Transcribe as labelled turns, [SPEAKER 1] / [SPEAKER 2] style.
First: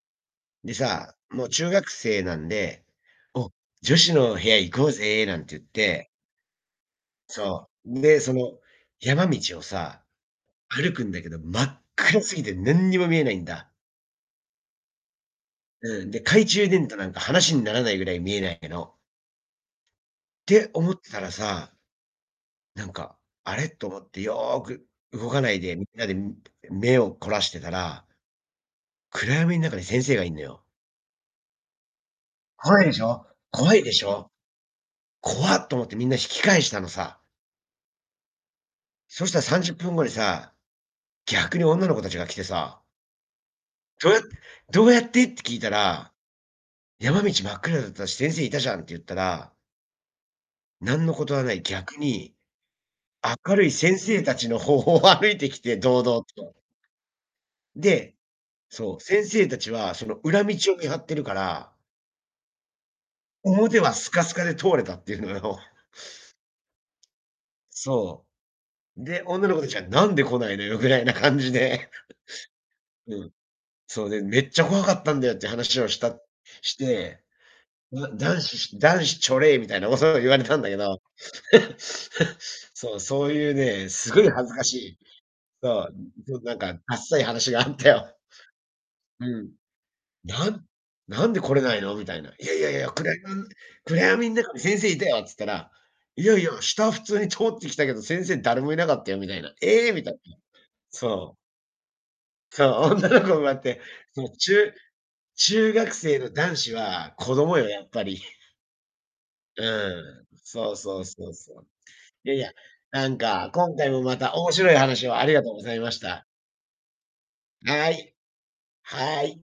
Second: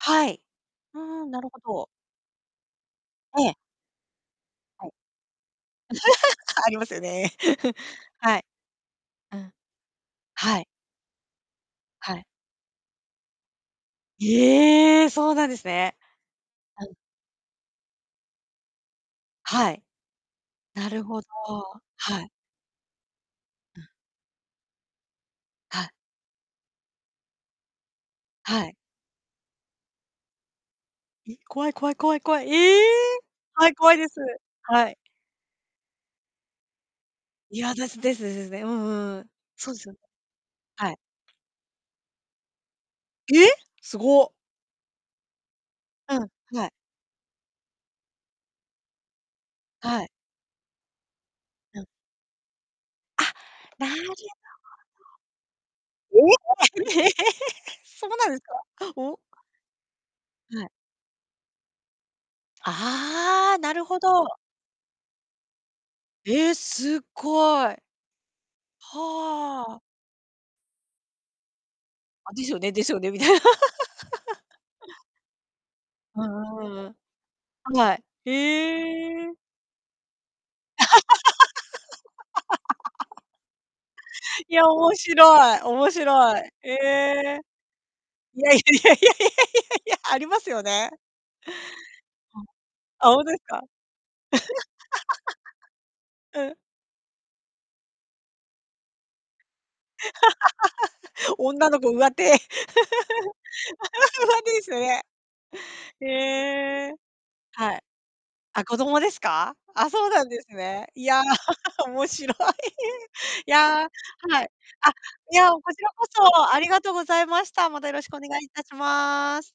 [SPEAKER 1] はい。
[SPEAKER 2] で
[SPEAKER 1] う
[SPEAKER 2] さ、
[SPEAKER 1] ーん、な
[SPEAKER 2] もう
[SPEAKER 1] るほ
[SPEAKER 2] 中
[SPEAKER 1] ど。
[SPEAKER 2] 学生なんで、
[SPEAKER 1] え
[SPEAKER 2] お、
[SPEAKER 1] え。
[SPEAKER 2] 「女子の部屋行こ
[SPEAKER 1] はい、
[SPEAKER 2] うぜ」なんて言って
[SPEAKER 1] ありますよね。
[SPEAKER 2] そ う、で、そ
[SPEAKER 1] はい。
[SPEAKER 2] の山
[SPEAKER 1] うん、
[SPEAKER 2] 道をさ、
[SPEAKER 1] はい。
[SPEAKER 2] 歩くんだけど、真っ
[SPEAKER 1] は
[SPEAKER 2] 暗
[SPEAKER 1] い。
[SPEAKER 2] すぎてなんにも見えないんだ。
[SPEAKER 1] ええ、そうなんですね、
[SPEAKER 2] うん、で、懐中電 灯なんか話にならないぐらい見えないけど
[SPEAKER 1] はい。
[SPEAKER 2] って
[SPEAKER 1] な
[SPEAKER 2] 思っ
[SPEAKER 1] る
[SPEAKER 2] てた
[SPEAKER 1] ほど、
[SPEAKER 2] らさ
[SPEAKER 1] はい。
[SPEAKER 2] なんか、「あれ」
[SPEAKER 1] うん。
[SPEAKER 2] と思ってよく動かないで
[SPEAKER 1] は
[SPEAKER 2] みん
[SPEAKER 1] い。
[SPEAKER 2] なで目を凝らしてたら
[SPEAKER 1] はい。
[SPEAKER 2] 暗闇ん中に先生がいんのよ。
[SPEAKER 1] え、怖い怖い怖い怖い、え
[SPEAKER 2] 怖
[SPEAKER 1] え！
[SPEAKER 2] いでしょ、
[SPEAKER 1] はい、
[SPEAKER 2] 怖いで
[SPEAKER 1] 怖い
[SPEAKER 2] し
[SPEAKER 1] です。
[SPEAKER 2] ょ？
[SPEAKER 1] はい。
[SPEAKER 2] 「怖」と思ってみんな引き返したのさ。
[SPEAKER 1] いや、です-ですですね。うんうんう
[SPEAKER 2] そ
[SPEAKER 1] ん。
[SPEAKER 2] したらさん
[SPEAKER 1] そ
[SPEAKER 2] じゅ
[SPEAKER 1] う
[SPEAKER 2] っ
[SPEAKER 1] す
[SPEAKER 2] ぷ
[SPEAKER 1] よ、
[SPEAKER 2] んごにさ、
[SPEAKER 1] はい。
[SPEAKER 2] 逆に女の子たちが来てさ
[SPEAKER 1] え！す
[SPEAKER 2] 「どうやっ
[SPEAKER 1] ご。
[SPEAKER 2] どうやって？」って聞いたら、
[SPEAKER 1] うん、はい。
[SPEAKER 2] 「山道真っ暗だったし、先生いたじゃん」って言ったら
[SPEAKER 1] はい。
[SPEAKER 2] なんのことはない、逆に、
[SPEAKER 1] あ、
[SPEAKER 2] 明るい
[SPEAKER 1] な
[SPEAKER 2] 先
[SPEAKER 1] るほど。
[SPEAKER 2] 生たちの方を歩いてきて、堂々と。
[SPEAKER 1] ええ、そう
[SPEAKER 2] で、
[SPEAKER 1] なんですか？
[SPEAKER 2] そう、
[SPEAKER 1] おお。
[SPEAKER 2] 先生たちはその裏道
[SPEAKER 1] はい。
[SPEAKER 2] を見張ってるから
[SPEAKER 1] ああ、な
[SPEAKER 2] 「表
[SPEAKER 1] る
[SPEAKER 2] は
[SPEAKER 1] ほ
[SPEAKER 2] スカス
[SPEAKER 1] ど。
[SPEAKER 2] カで通れた」っていうのよ。
[SPEAKER 1] え、すっごい。
[SPEAKER 2] そう、で、女の子
[SPEAKER 1] は
[SPEAKER 2] たち
[SPEAKER 1] あ。
[SPEAKER 2] は「なんで来ないのよ」ぐらいな感じで
[SPEAKER 1] あ、ですよねですよね、み
[SPEAKER 2] う
[SPEAKER 1] た
[SPEAKER 2] ん、
[SPEAKER 1] いな。
[SPEAKER 2] そう、で「め っちゃ怖かったんだよ」っていう話をし
[SPEAKER 1] う
[SPEAKER 2] たし
[SPEAKER 1] ーん、
[SPEAKER 2] て、
[SPEAKER 1] は
[SPEAKER 2] 「う
[SPEAKER 1] い、
[SPEAKER 2] わ、男子男子
[SPEAKER 1] へ
[SPEAKER 2] ち
[SPEAKER 1] え。
[SPEAKER 2] ょれい」みたいな、もそういうの言われたんだけど、そう、そういうね、すごい恥
[SPEAKER 1] い
[SPEAKER 2] ずか
[SPEAKER 1] や、
[SPEAKER 2] し
[SPEAKER 1] 面
[SPEAKER 2] い
[SPEAKER 1] 白い
[SPEAKER 2] そ
[SPEAKER 1] 面
[SPEAKER 2] う、そ
[SPEAKER 1] 白い、
[SPEAKER 2] う、なん
[SPEAKER 1] え
[SPEAKER 2] か、ダッサい
[SPEAKER 1] え。
[SPEAKER 2] 話があったよ。
[SPEAKER 1] いやいやいやい
[SPEAKER 2] う
[SPEAKER 1] や
[SPEAKER 2] ん。
[SPEAKER 1] いや。あります
[SPEAKER 2] 「な
[SPEAKER 1] よ
[SPEAKER 2] ん
[SPEAKER 1] ね。
[SPEAKER 2] なんで来れないの？」みたいな。「い やいやいや、く
[SPEAKER 1] あ、
[SPEAKER 2] らや
[SPEAKER 1] ほんとですか？
[SPEAKER 2] 暗闇ん中に先生いたよ」っつったら、「い やい
[SPEAKER 1] うん。
[SPEAKER 2] や、下は普通に通ってきたけど、先生誰もいなかったよ」みたいな。「ええ！」みたいなそ う。
[SPEAKER 1] 女の子上手。
[SPEAKER 2] そう、女の子上手、
[SPEAKER 1] 上
[SPEAKER 2] そう、
[SPEAKER 1] 手です
[SPEAKER 2] 中
[SPEAKER 1] よね。
[SPEAKER 2] 中学
[SPEAKER 1] へ
[SPEAKER 2] 生の男子
[SPEAKER 1] え。
[SPEAKER 2] は子供よ、
[SPEAKER 1] は
[SPEAKER 2] や
[SPEAKER 1] い。
[SPEAKER 2] っぱり。
[SPEAKER 1] あ、子供ですか？あ、そうな
[SPEAKER 2] うん、
[SPEAKER 1] んです
[SPEAKER 2] そう
[SPEAKER 1] ね。
[SPEAKER 2] そう
[SPEAKER 1] いや、
[SPEAKER 2] そうそう。
[SPEAKER 1] 面
[SPEAKER 2] い
[SPEAKER 1] 白
[SPEAKER 2] や
[SPEAKER 1] い。
[SPEAKER 2] いや、なんか、
[SPEAKER 1] い
[SPEAKER 2] 今
[SPEAKER 1] や、
[SPEAKER 2] 回もまた
[SPEAKER 1] はい。
[SPEAKER 2] 面白い
[SPEAKER 1] あ、
[SPEAKER 2] 話をあり
[SPEAKER 1] い
[SPEAKER 2] がと
[SPEAKER 1] や、
[SPEAKER 2] うご
[SPEAKER 1] こ
[SPEAKER 2] ざい
[SPEAKER 1] ちら
[SPEAKER 2] まし
[SPEAKER 1] こ
[SPEAKER 2] た。
[SPEAKER 1] そ、ありがとうございました。また
[SPEAKER 2] は
[SPEAKER 1] よろし
[SPEAKER 2] い。
[SPEAKER 1] くお願い致し
[SPEAKER 2] は
[SPEAKER 1] ま
[SPEAKER 2] い。
[SPEAKER 1] す。